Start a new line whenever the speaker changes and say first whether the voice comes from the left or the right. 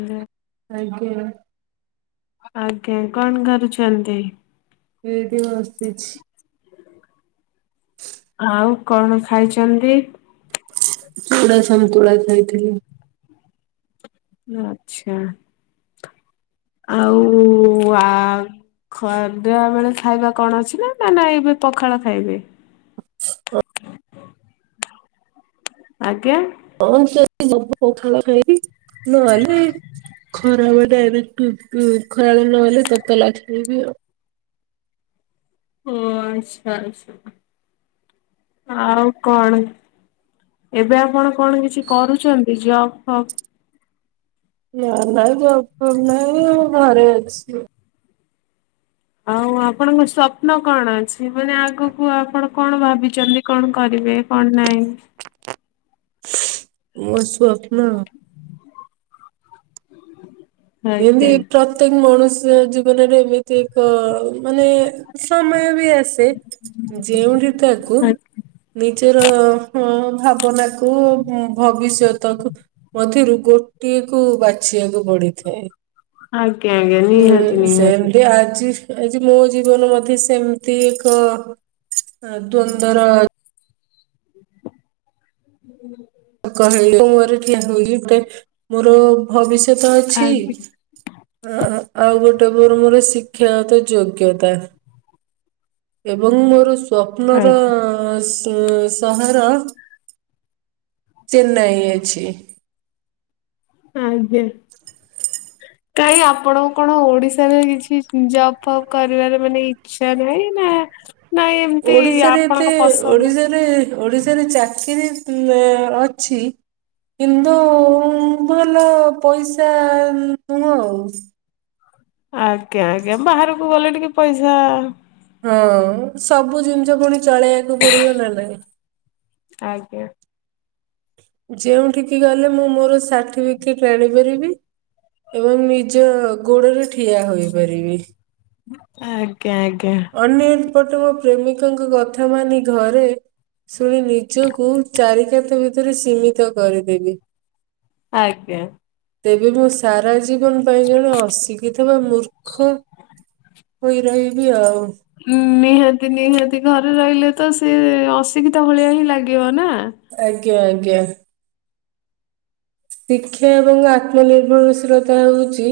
left: ଆଲେ।
right: ଆଜ୍ଞଆ।
left: ଆଜ୍ଞା କଣ କରୁଛନ୍ତି?
right: ଏଇଠି ବସିଛି।
left: ଆଉ କଣ ଖାଇଛନ୍ତି?
right: ଚୁଡା ସନ୍ତୋଳା ଖାଇଥିଲି।
left: ଆଛା ଆଉ ଆ ଖଦା ବେଳେ ଖାଇବା କଣ ଅଛି ନା ନା ନା ଏବେ ପଖାଳ ଖାଇବେ? ଆଜ୍ଞା।
right: ହଁ ସେ ଗୋଦେ ପଖାଳ ଖାଇକି ନହଲେ ଖରା ବ ଡାଇରେକ୍ଟ ଖରାବେ ନହେଲେ ତତକା ଲଖବି ଆଉ।
left: ଓ ଆଚ୍ଛା ଆଛା ଆଉ କଣ? ଏବେ ଆପଣ କଣ କିଛି କରୁଛନ୍ତି ଜବ୍ ଫବ୍?
right: ଏ ଜପ ନା ଘରେ ଅଛି।
left: ଆଉ ଆପଣଙ୍କ ସ୍ୱପ୍ନ କଣ ଅଛି, ମାନେ ଆଗକୁ ଆପଣ କଣ ଭାବିଛନ୍ତି। କଣ କରିବେ କଣ ନାହିଁ?
right: ମୋ ସ୍ବପ୍ନ ଏମତି
left: ଆଜ୍ଞା।
right: ପ୍ରତ୍ୟେକ ମଣିୁଷ୍ୟ ଜୀବନରେ ଏମିତି ଏ ଏକ ମାନେ ସମୟ ବି ଆସେ। ଯେଉଠି ତାକୁ ନିଜର ଭାବନା କୁ ଭବିଷ୍ୟତକୁ ମଧ୍ୟରୁ ଗୋଟିଏ କୁ ବାଛିବାକୁ ପଡିଥାଏ।
left: ଆଜ୍ଞ ଆଜ୍ଞା ନିହାତି
right: ହୁଁ
left: ନିହାତି।
right: ସେମିତି ଆଜି ଆଜି ମୋ ଜୀବନ ମତେ ସେମିତି ଏକ ଦ୍ୱନ୍ଦ୍ୱ ର
left: ହୁଁ।
right: କହିଲି ମୁଛି ଗୋଟେ ମୋର ଭବିଷ୍ୟତ ଅଛି।
left: ଆଜ୍ଞା
right: ଆଉ ଗୋଟେ ମୋର ମୋର ଶିକ୍ଷାତ ଯୋଗ୍ୟତା। ଏବଂ ମୋର ସପ୍ନର
left: ଆଜ୍ଞା।
right: ସହର ଚେନ୍ନାଇ ଅଛି।
left: ଆଜ୍ଞା। କାଇଁ ଆପଣଙ୍କୁ କଣ ଓଡିଶାରେ କିଛି ଜବ୍ ଫବ୍ କରିବାରେ ମାନେ ଇ ଚ୍ ଇଚ୍ଛା ନାଇଁ ନା ନାଇଁ ଏମିତି
right: ଓଡିଶାରେ
left: ଆପଣଙ୍କ
right: ଏତେ
left: ପସନ୍ଦ
right: ଓଡିଶାରେ ଓଡିଶାରେ ଚାକିରି ଅଛି କିନ୍ତୁ ଉଁ ଭଲ ପଇସା ନୁହଁ।
left: ଆଜ୍ଞା ଆଜ୍ଞା ବାହାରକୁ ଗଲେ ଟିକେ ପଇସା
right: ହଁ ସବୁ ଜିନିଷ ପୁଣି ଚଳେଇବାକୁ ପଡିବ ନା ନାଇଁ?
left: ଆଜ୍ଞା
right: ଯେଉଁଠିକି ଗଲେ ମୁଁ ମୋର ସାର୍ଟିଫିକେଟ୍ ଆଣିପାରିବି। ଏବଂ ନିଜ ଗୋଡରେ ଠିଆ ହୋଇପାରିବି।
left: ଆଜ୍ଞା ଆଜ୍ଞା
right: ଅନ୍ୟପଟେ ମୋ ପ୍ରେମିକଙ୍କ କଥା ମାନି ଘରେ ଶୁଣି ନିଜକୁ ଚାରି କାନ୍ଥ ଭିତରେ ସୀମିତ କରିଦେବି।
left: ଆଜ୍ଞା
right: ତେବେ ମୁଁ ସାରା ଜୀବନ ପାଇଁ ଜଣେ ଅଶିଖିତ ବା ମୂର୍ଖ ହୋଇ ରହିବି ଆଉ।
left: ନିହାତି ନିହାତି ଘରେ ରହିଲେ ତ ସେ ଅଶିକ୍ଷିିତା ଭଳିଆ ହିଁ ଲାଗିବ ନା?
right: ଆଜ୍ଞା ଆଜ୍ଞା। ଶିକ୍ଷା ଏବଂ ଆତ୍ମନିର୍ଭରଶୀଳତା ହଉଛି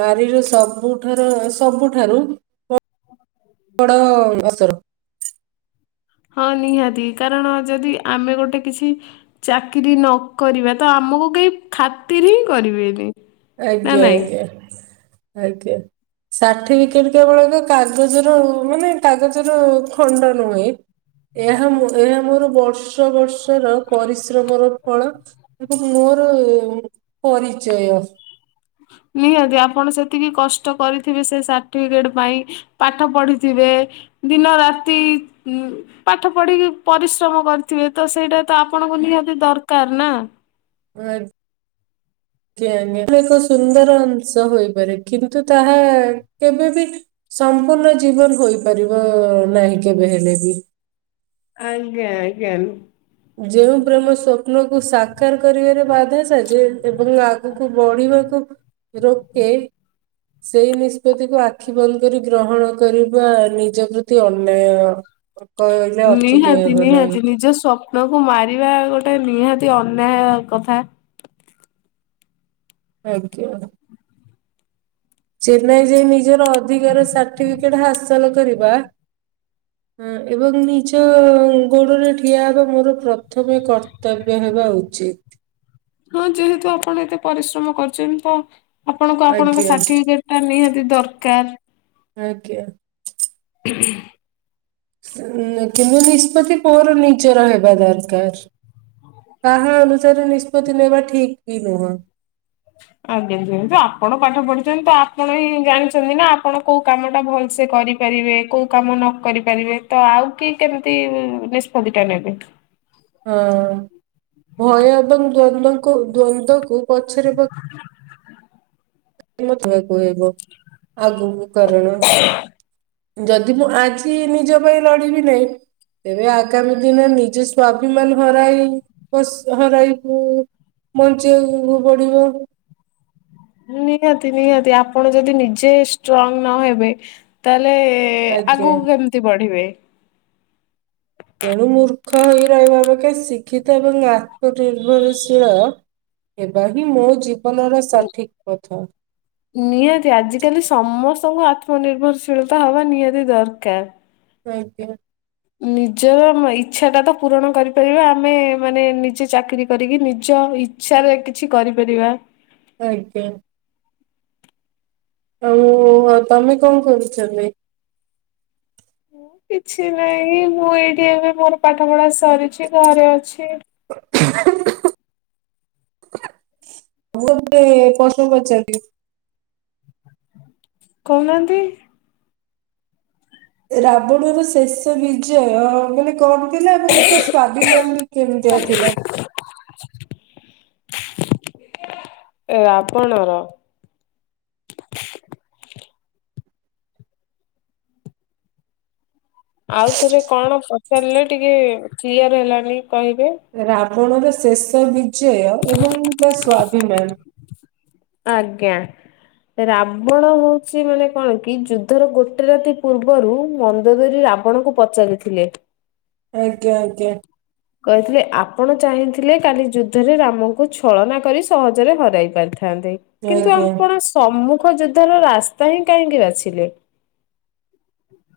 right: ନାରୀର ସବୁଠାରୁ ସବୁଠାରୁ ବଡ ଅସର।
left: ହଁ ନିହାତି କାରଣ ଯଦି ଆମେ ଗୋଟେ କିଛି ଚାକିରିୀ ନକରିବା ତ ଆମକୁ କେହି ଖାତିର ହିଁ କରିବେନି। ନା
right: ଆଜ୍ଞା
left: ନାଇଁ।
right: ଆଜ୍ଞା ଆଜ୍ଞା ଷାଠିିପିକେଟ କେବଳ କାଗଜର ମାନେ କାଗଜର ଖଣ୍ଡ ନୁହେ। ଏହା ଏହା ମୋର ବର୍ଷ ବର୍ଷର ପରିଶ୍ରମର ଫଳ। ଏବଂ ମୋର ପରିଚୟ।
left: ନିହାତି ଆପଣ ସେତିକି କଷ୍ଟ କରିଥିବେ ସେ ସାର୍ଟିଫିକେଟ ପାଇଁ। ପାଠ ପଢିଥିବେ ଦିନ ରାତି ଇଁ ପାଠ ପଢିକି ପରିଶ୍ରମ କରିଥିବେ ତ ସେଇଟା ତ ଆପଣଙ୍କୁ ନିହାତି ଦରକାର ନା।
right: [unintelligible] ଆ ଏକ ସୁନ୍ଦର ଅଂଶ ହୋଇପାରେ କିନ୍ତୁ ତାହା କେବେବି ସମ୍ପୂର୍ଣ୍ଣ ଜୀବନ ହୋଇପାରିବ ନାହିଁ କେବେ ହେଲେ ବି।
left: ଆଜ୍ଞା ଆଜ୍ଞା।
right: ଯୋଉ ପ୍ରେମ ସ୍ଵପ୍ନକୁ ସା ସାକାର କରିବାରେ ବାଧା ସାଜେ ଏବଂ ଆଗକୁ ବଢିବାକୁ ରୋକେ। ସେଇ ନିଷ୍ପତ୍ତିକୁ ଆଖି ବନ୍ଦ କରି ଗ୍ରହଣ କରିବା ନିଜ ପ୍ରତି ଅନ୍ୟାୟ। କହିଲେ ଅଚ୍ୟୁତ
left: ନିହାତି
right: ହେବ ନାହିଁ
left: ନିହାତି ନିଜ ସ୍ୱପ୍ନ ନକୁ ମାରିବା ଗୋଟେ ନିହାତି ଅନ୍ୟାୟ କଥା।
right: ଆଜ୍ଞା। ଚେନ୍ନାଇ ଯାଇ ନିଜର ଅଧିକାର ସାର୍ଟିଫିକେଟ ହାସଲ କରିବା ଏବଂ ନିଜ ଗୋଡ଼ରେ ଠିଆ ହେବା ମୋର ପ୍ରଥମେ କର୍ତ୍ତବ୍ୟ ହେବା ଉଚିତ୍।
left: ହଁ ଯେହେତୁ ଆପଣ ଏତେ ପରିଶ୍ରମ କରୁଛନ୍ତି ତ ଆପଣଙ୍କୁ ଆପଣଙ୍କ
right: ଆଜ୍ଞା
left: ସାର୍ଟିଫିକେଟ ଟା ନିହାତି ଦରକାର।
right: ଆଜ୍ଞା।
left: [inaudible]
right: କିନ୍ତୁ ନିଷ୍ପତ୍ତି ପୁଅର ନିଜର ହେବା ଦରକାର। କାହା ଅନୁସାରେ ନିଷ୍ପତ୍ତି ନେବା ଠିକ ବି ନୁହଁ।
left: ଆଜ୍ଞା ଯେହେତୁ ଆପଣ ପାଠ ପଢିଛନ୍ତି ତ ଆପଣ ହିଁ ଜାଣିଛନ୍ତି ନା ଆପଣ କୋଉ କାମ ଟା ଭଲସେ କରିବେ। ପାରିବେ କୋଉ କାମ ନ କରି ପାରିବେ ତ ଆଉ କି କେମିତି ନିଷ୍ପତି ଟା ନେବେ।
right: ହଁ ଭୟ ଏବଂ ଦ୍ଵନ୍ଦକୁ ଦ୍ଵନ୍ଦକୁ ପଛରେ ପ
left: [inaudible]
right: ମଧୁଆକୁହବ ଆଗକୁ କାରଣ। ଯଦି ମୁଁ ଆଜି ନିଜ ପାଇଁ ଲଢିବି ନାହିଁ ତେବେ ଆଗାମୀ ଦିନ ନିଜେ ସ୍ୱାଭିମାନ ହରାଇ ବସ୍ ହରାଇକୁ ବଞ୍ଚିବାକୁ ପଡ଼ିବ।
left: ନିହାତି ନିହାତି ଆପଣ ଯଦି ନିଜେ ଷ୍ଟ୍ରଙ୍ଗ ନହବେ ତାହେଲେ ଏ ଆଗକୁ
right: ଆଜ୍ଞା
left: କେମିତି ବଢିବେ
right: ତେଣୁ ମୂର୍ଖ ହେଇ ରହିବା ଅପେକ୍ଷା ଶିକ୍ଷିତ ଏବଂ ଆତ୍ମନିର୍ଭରଶୀଳ ଏବା ହିଁ ମୋ ଜୀବନର ସଠିକ ପଥ।
left: ନିହାତି ଆଜିକାଲି ସମସ୍ତଙ୍କୁ ଆତ୍ମ ନିିର୍ଭରଶୀଳତା ହବା ନିହାତି ଦରକାର।
right: ଆଜ୍ଞା।
left: ନିଜର ଇଛା ଟା ତ ପୂରଣ କରିପାରିବା ଆମେ ମାନେ ନିଜେ ଚାକିରୀ କରିକି ନିଜ ଇଛା ରେ କିଛି କରିପାରିବା।
right: ଆଜ୍ଞା। ଆଉ ତମେ କଣ କରୁଛ ଏବେ?
left: କିଛି ନାହିଁ ମୁଁ ଏଇଠି ଏବେ ମୋର ପାଠ ପଢ଼ା ସରିଛି ଘରେ ଅଛି।
right: [unintelligible] ମୁଁ ଗୋଟେ ପ୍ରଶ୍ନ ପଚାରିଲି।
left: କହୁନାହାନ୍ତି।
right: ରାବଣ ର ଶେଷ ବିଜୟ କଣ [unintelligible] ଥିଲା ଏବଂ ସେ ସ୍ଵାଭିମାନ ବି କେମିତିଆ ଥିଲା।
left: ଏ ରାବଣର। ଆଉଥରେ କଣ ପଚାରିଲେ ଟିକେ କ୍ଲିୟର ହେଲାନି କହିବେ।
right: ରାବଣର ଶେଷ ବିଜୟ ଏବଂ ତା ସ୍ୱାଭିମାନ।
left: ଆଜ୍ଞା। ରାବଣ ହଉଛି ମାନେ କଣ କି ଯୁଦ୍ଧର ଗୋଟେ ରାତି ପୂର୍ବରୁ ମନ୍ଦ ଧରି ରାବ ଆପଣଙ୍କୁ ପଚାରିଥିଲେ।
right: ଆଜ୍ଞା ଆଜ୍ଞା।
left: କହିଥିଲେ ଆପଣ ଚାହିଁଥିଲେ କାଲି ଯୁଦ୍ଧରେ ରାମକୁ ଛଳନା କରି ସହଜରେ ହରାଇ ପାରିଥାନ୍ତେ। କିନ୍ତୁ
right: ଆଜ୍ଞା
left: ଆପଣ ସମ୍ମୁଖ ଯୋଦ୍ଧାର ରାସ୍ତା ହିଁ କାହିଁକି ବାଛିଲେ।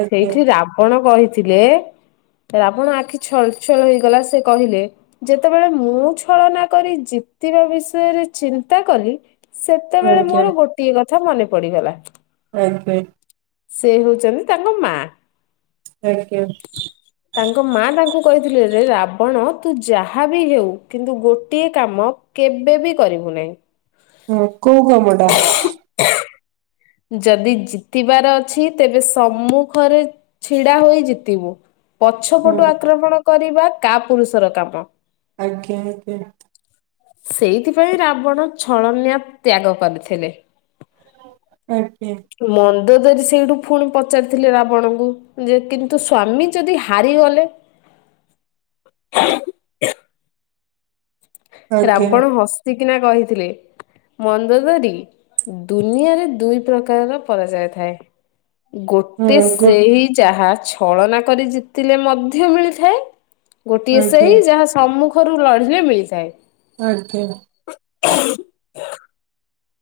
right: ଆଜ୍ଞା
left: ସେଇଠି ରାବଣ କହିଥିଲେ ରାବଣ ଆଖି ଛଳ ଳ ହେଇଗଲା ସେ କହିଲେ। ଯେତେବେଳେ ମୁଁ ଛଳନା କରି ଜିତିବା ବିଷୟରେ ଚିନ୍ତା କଲି ସେତେବେଳେ
right: ଆଜ୍ଞା
left: ମୋର ଗୋଟିଏ କଥା ମନେ ପଡିଗଲା।
right: ଆଜ୍ଞ [unintelligible]
left: ସେ ହଉଛନ୍ତି ତାଙ୍କ ମା।
right: ଥ୍ୟାଙ୍କୟୁ [unintelligible]
left: ତାଙ୍କ ମା ତାଙ୍କୁ କହିଥିଲେ ରେ ରାବଣ ତୁ ଯାହା ବିି ହେଉ କିନ୍ତୁ ଗୋଟିଏ କାମ କେବେ ବି କରିବୁ ନାହିଁ।
right: ହଁ କୋଉ କାମଟା?
left: ଯଦି ଜିତିବାର ଅଛି ତେବେ ସମ୍ମୁଖରେ ଛିଡା ହୋଇ ଜିତିବୁ ପଛ ପଟୁ
right: ହଁ
left: ଆକ୍ରମଣ କରିବା କା ପୁରୁଷର କାମ।
right: ଆଜ୍ଞା ଆଜ୍ଞା।
left: ସେଇଥିପାଇଁ ରାବଣ ଛଳନିଆ ତ୍ୟାଗ କରିଥିଲେ।
right: ଆଜ୍ଞା।
left: ମନ୍ଦ ଧରି ସେଇଠୁ ପୁଣି ପଚାରିଥିଲେ ରାବଣଙ୍କୁ ଯେ କିନ୍ତୁ ସ୍ଵାମୀ ଯଦି ହାରିଗଲେ
right: [inaudible] ଆଜ୍ଞା
left: ରାବଣ ହସିକିନା କହିଥିଲେ ମନ୍ଦ ଧରି ଦୁନିଆରେ ଦୁଇ ପ୍ରକାରର ପରାଜୟ ଥାଏ।
right: ହଁ
left: ଗୋଟେ
right: ଗୋ
left: ସେଇ ଯାହା ଛଳନା କରି ଜିତିଲେ ମଧ୍ୟ ମିଳିଥାଏ ଗୋଟିଏ
right: ଆଜ୍ଞା
left: ସେଇ ଯାହା ସମ୍ମୁଖରୁ ଲଢିଲେ ମିଳିଥାଏ।
right: ଆଜ୍ଞା।
left: [unintelligible]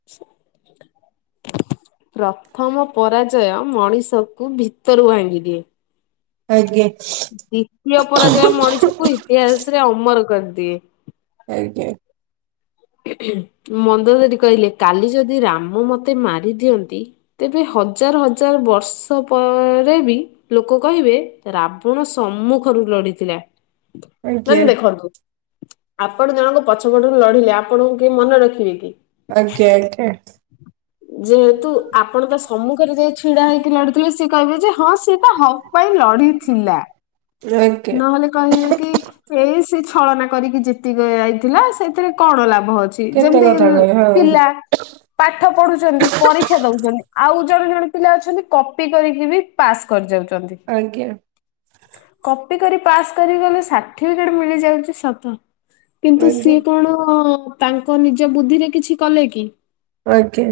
left: ପ୍ରଥମ ପରାଜୟ ମଣିଷକୁ ଭିତରୁ ଭାଙ୍ଗିଦିଏ।
right: ଆଜ୍ଞା।
left: ଦ୍ଵିତୀୟ ପରାଜୟ ମଣିଷକୁ ଇତିହାସରେ ଅମର କରିଦିଏ।
right: ଆଜ୍ଞା।
left: ଖୁଁ ଖୁଁ ମନ୍ଦ ଦରି କହିଲେ କାଲି ଯଦି ରାମ ମତେ ମାରି ଦିଅନ୍ତି ତେବେ ହଜାର ହଜାର ବର୍ଷ ପରେ ବି ଲୋକ କହିବେ ରାବଣ ସମ୍ମୁଖରୁ ଲଢିଥିଲା। ମେମ୍
right: ଆଜ୍ଞା
left: ଦେଖନ୍ତୁ ଆପଣ ଜଣକ ପଛ ପଟରୁ ଲଢିଲେ ଆପ୍ ଆପଣଙ୍କୁ କିଏ ମନ ରଖିବେ କି?
right: ଆଜ୍ଞା ଆଜ୍ଞା।
left: ଯେହେତୁ ଆପଣ ତା ସମ୍ମୁଖରେ ଯାଇ ଛିଡା ହେଇକି ଲଢୁଥିଲେ ସିଏ କହିବେ ଯେ ହଁ ସିଏ ତା ହକ୍ ପାଇଁ ଲଢିଥିଲା।
right: ଜାଇକେ- [unintelligible]
left: କହିଲେ କି ଏଇ ସେ ଛଳନା କରିକି ଜିତି ଯାଇଥିଲା ସେଥିରେ କଣ ଲାଭ ଅଛି।
right: କେତେ
left: ଯେମିତିକି
right: କଥା
left: ମୁଁ
right: କହି ହଁ
left: ପିଲା। ପାଠ ପଢୁଛନ୍ତି ପରୀକ୍ଷା ଦଉଛନ୍ତି ଆଉ ଜଣେ ଜଣେ ପିଲା ଅଛନ୍ତି କପି କରିକି ବି ପାସ୍ କରି ଯାଉଛନ୍ତି।
right: ଆଜ୍ଞା।
left: କପି କରି ପାସ୍ କରି ଗଲେ ସାର୍ଟିଫିକେଟ ମିଳିଯାଉଛି ସତ। କିନ୍ତୁ
right: ଆଜ୍ଞା
left: ସିଏ କଣ ତାଙ୍କ ନିଜ ବୁଦ୍ଧିରେ କିଛି କଲେ କି?
right: ଆଜ୍ଞା।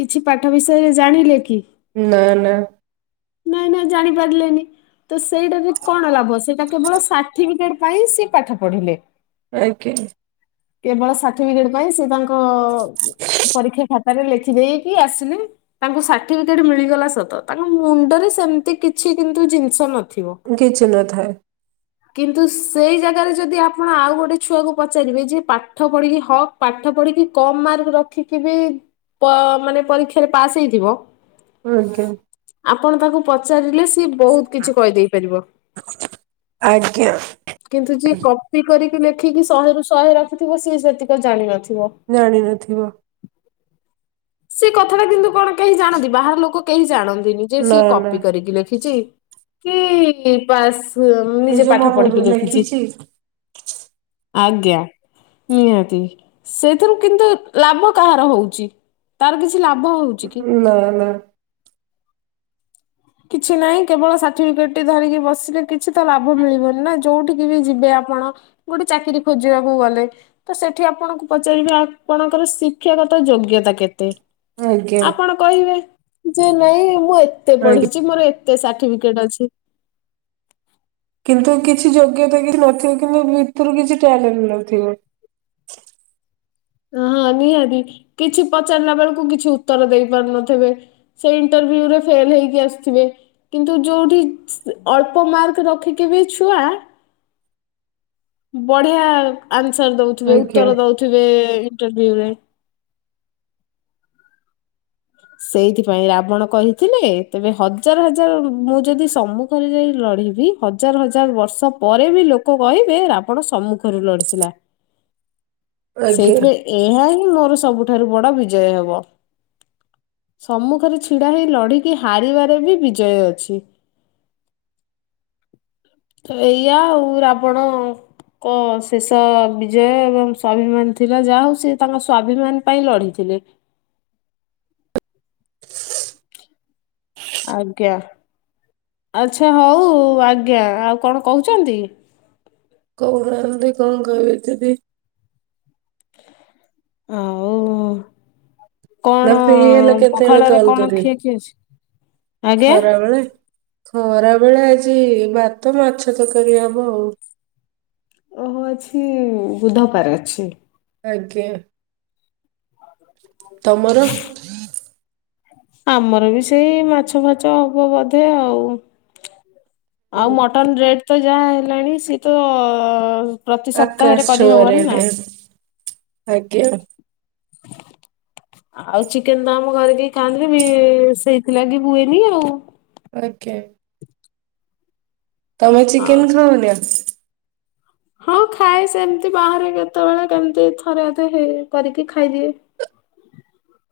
left: କିଛି ପାଠ ବିଷୟରେ ଜାଣିଲେ କି?
right: ନା ନା।
left: ନାଇଁ ନାଇଁ ଜାଣି ପାରିଲେନି। ତ ସେଇଟାରେ କଣ ଲାଭ ସେଇଟା କେବଳ ସାର୍ଟିଫିକେଟ ପାଇଁ ସେ ପାଠ ପଢିଲେ।
right: ଆଜ୍ଞା।
left: କେବଳ ସାର୍ଟିଫିକେଟ ପାଇଁ ସେ ତାଙ୍କ ଅ ପରୀକ୍ଷା ଖାତାରେ ଲେଖି ଦେଇକି ଆସିଲେ। ତାଙ୍କୁ ସାର୍ଟିଫିକେଟ ମିଳିଗଲା ସତ ତାଙ୍କ ମୁଣ୍ଡରେ ସେମତି କିଛି କିନ୍ତୁ ଜିନିଷ ନ-
right: କିଛି ନଥାଏ।
left: କିନ୍ତୁ ସେଇ ଜାଗାରେ ଯଦି ଆପଣ ଆଉ ଗୋଟେ ଛୁଆକୁ ପଚାରିବେ ଯେ ପାଟ୍- ପାଠ ପଢିକି ହକ୍ ପାଠ ପଢିକି କମ୍ ମାର୍କ ରଖିକି ବି- ପ ମାନେ ପରୀକ୍ଷାରେ ପାସ୍ ହେଇଥିବ?
right: ଆଜ୍ଞା।
left: ଆପଣ ତାକୁ ପଚାରିଲେ ସିଏ ବହୁତ୍ କିଛି କହିଦେଇ ପାରିବ।
right: ଆଜ୍ଞା
left: କିନ୍ତୁ ଯିଏ କପି କରିକି ଲେଖିକି ଶହେରୁ ଶହେ ରଖିଥିବ ସିଏ ସେତିକ ଜାଣିନଥିବ।
right: ଜାଣି ନଥିବ।
left: ସେ କଥା ଟା କିନ୍ତୁ କଣ କେହି ଜାଣନ୍ତି ବାହାର ଲୋକ କେହି ଜାଣନ୍ତିନି। ଯେ
right: ନା
left: ସିଏ
right: ନା
left: କପି କରିକି ଲେଖିଛି କି ପାସ୍। କି ନିଜେ
right: ନିଜ
left: ପାଠ
right: ମନରୁ
left: ପଢିକି ଲେଖିଛି। ଆଜ୍ଞା ନିହାତି, ସେଥିରୁ କିନ୍ତୁ ଲାଭ କାହାର ହଉଛି? ତାର କିଛି ଲାଭ ହଉଚ କି?
right: ନା ନା।
left: କିଛି ନାହିଁ କେବଳ ସାର୍ଟିଫିକେଟ ଧରିକି ବସିଲେ କିଛି ତ ଲାଭ ମିଳିବନି ନା ଯୋଉଠିକି ବି ଯିବେ ଆପଣ ଗୋଟେ ଚାକିରି ଖୋଜିବାକୁ ଗଲେ। ତ ସେଠି ଆପଣଙ୍କୁ ପଚାରିବେ ଆପଣଙ୍କର ଶିକ୍ଷାଗତ ଯୋଗ୍ୟତା କେତେ?
right: ଆଜ୍ଞା
left: ଆପଣ କହିବେ ଯେ ନାଇଁ ମୁଁ ଏତେ ପଢି-
right: ଆଜ୍ଞା
left: କି ମୋର ଏତେ ସାର୍ଟିଫିକେଟ ଅଛି।
right: କିନ୍ତୁ କିଛି ଯୋଗ୍ୟତା କିଛି ନଥିବ କିନ୍ତୁ ଭିତରୁ କିଛି ଟ୍ୟାଲେଣ୍ଟ ନଥିବ।
left: ହଁ ହଁ ନିହାତି କିଛି ପଚାରିଲା ବେଳକୁ କିଛି ଉତ୍ତର ଦେଇ ପାରୁନଥିବେ। [unintelligible] କିନ୍ତୁ ଯଉଠି ଅଳ୍ପ ମାର୍କ ରଖିକି ବି ଛୁଆ
right: ଆଜ୍ଞା
left: [unintelligible] [unintelligible] ହଜାର ହଜାର ବର୍ଷ ପରେ ବି ଲୋକ କହିବେ ରାବଣ ସମ୍ମୁଖରୁ ଲଢିଥିଲା।
right: ଆଜ୍ଞା
left: ସେଇଥିପାଇଁ ଏହା ହିଁ ମୋର ସବୁଠାରୁ ବଡ ବିଜୟ ହବ। ସମ୍ମୁଖରେ ଛିଡା ହେଇ ଲଢିକି ହାରିବାରେ ବି ବିଜୟ ଅଛି। ଏଇଆ ଆଉ ରାବଣ ଏକ ଶେଷ ବିଜୟ ଏବଂ ସ୍ୱାଭିମାନ ଥିଲା ଯାହା ହଉ ସେ ତାଙ୍କ ସ୍ୱାଭିମାନ ପାଇଁ ଲଢ଼ିଥିଲେ। ଆଜ୍ଞା ଆଚ୍ଛା ହଉ ଆଜ୍ଞା ଆଉ କଣ କହୁଛନ୍ତି?
right: [unintelligible]
left: ହଉ।
right: ନା ଫ୍ରି ହେଲେ କେତେବେଳେ
left: ପଖାଳରେ
right: କଲ
left: କଣ ଖିଆ
right: କରିବେ,
left: ଖିଇ ଅଛି? ଆଜ୍ଞା।
right: ଖରା ବେଳେ। ଖରା ବେଳେ ଆଜି ଭାତ ମାଛ ତରକାରୀ ହବ ଆଉ।
left: ଓହୋ ଅଛି ବୁଧପାର ଅଛି।
right: ଆଜ୍ଞା। ତମର?
left: [unintelligible] ଆମର ବି ସେଇ ମାଛ ଫାଛ ହବ ବୋଧେ ଆଉ। ଆଉ
right: ହୁଁ,
left: ମଟନ ରେଟ ତ ଯାହା ହେଲାଣି ସିଏ ତ ପ୍ରତି ସପ୍ତାହରେ
right: ଆକାଶ ଛୁଆଁ
left: କରିହବନି ନା।
right: ରେଟ୍ ଆଜ୍ଞା।
left: ଆଉ ଚିକେନ ତ ଆମ ଘରେ କେହି ଖାଆନ୍ତିନି ସେଇଥିଲାଗି ହୁଏନି ଆଉ।
right: ଓକେ। ତମେ ଚିକେନ
left: ହଁ।
right: ଖାଅନା?
left: ହଁ ଖାଏ ସେମିତି ବାହାରେ କେତେବେଳେ କେମତି ଥରେଅଧେ ହେଇ କରିକି ଖାଇଦିଏ।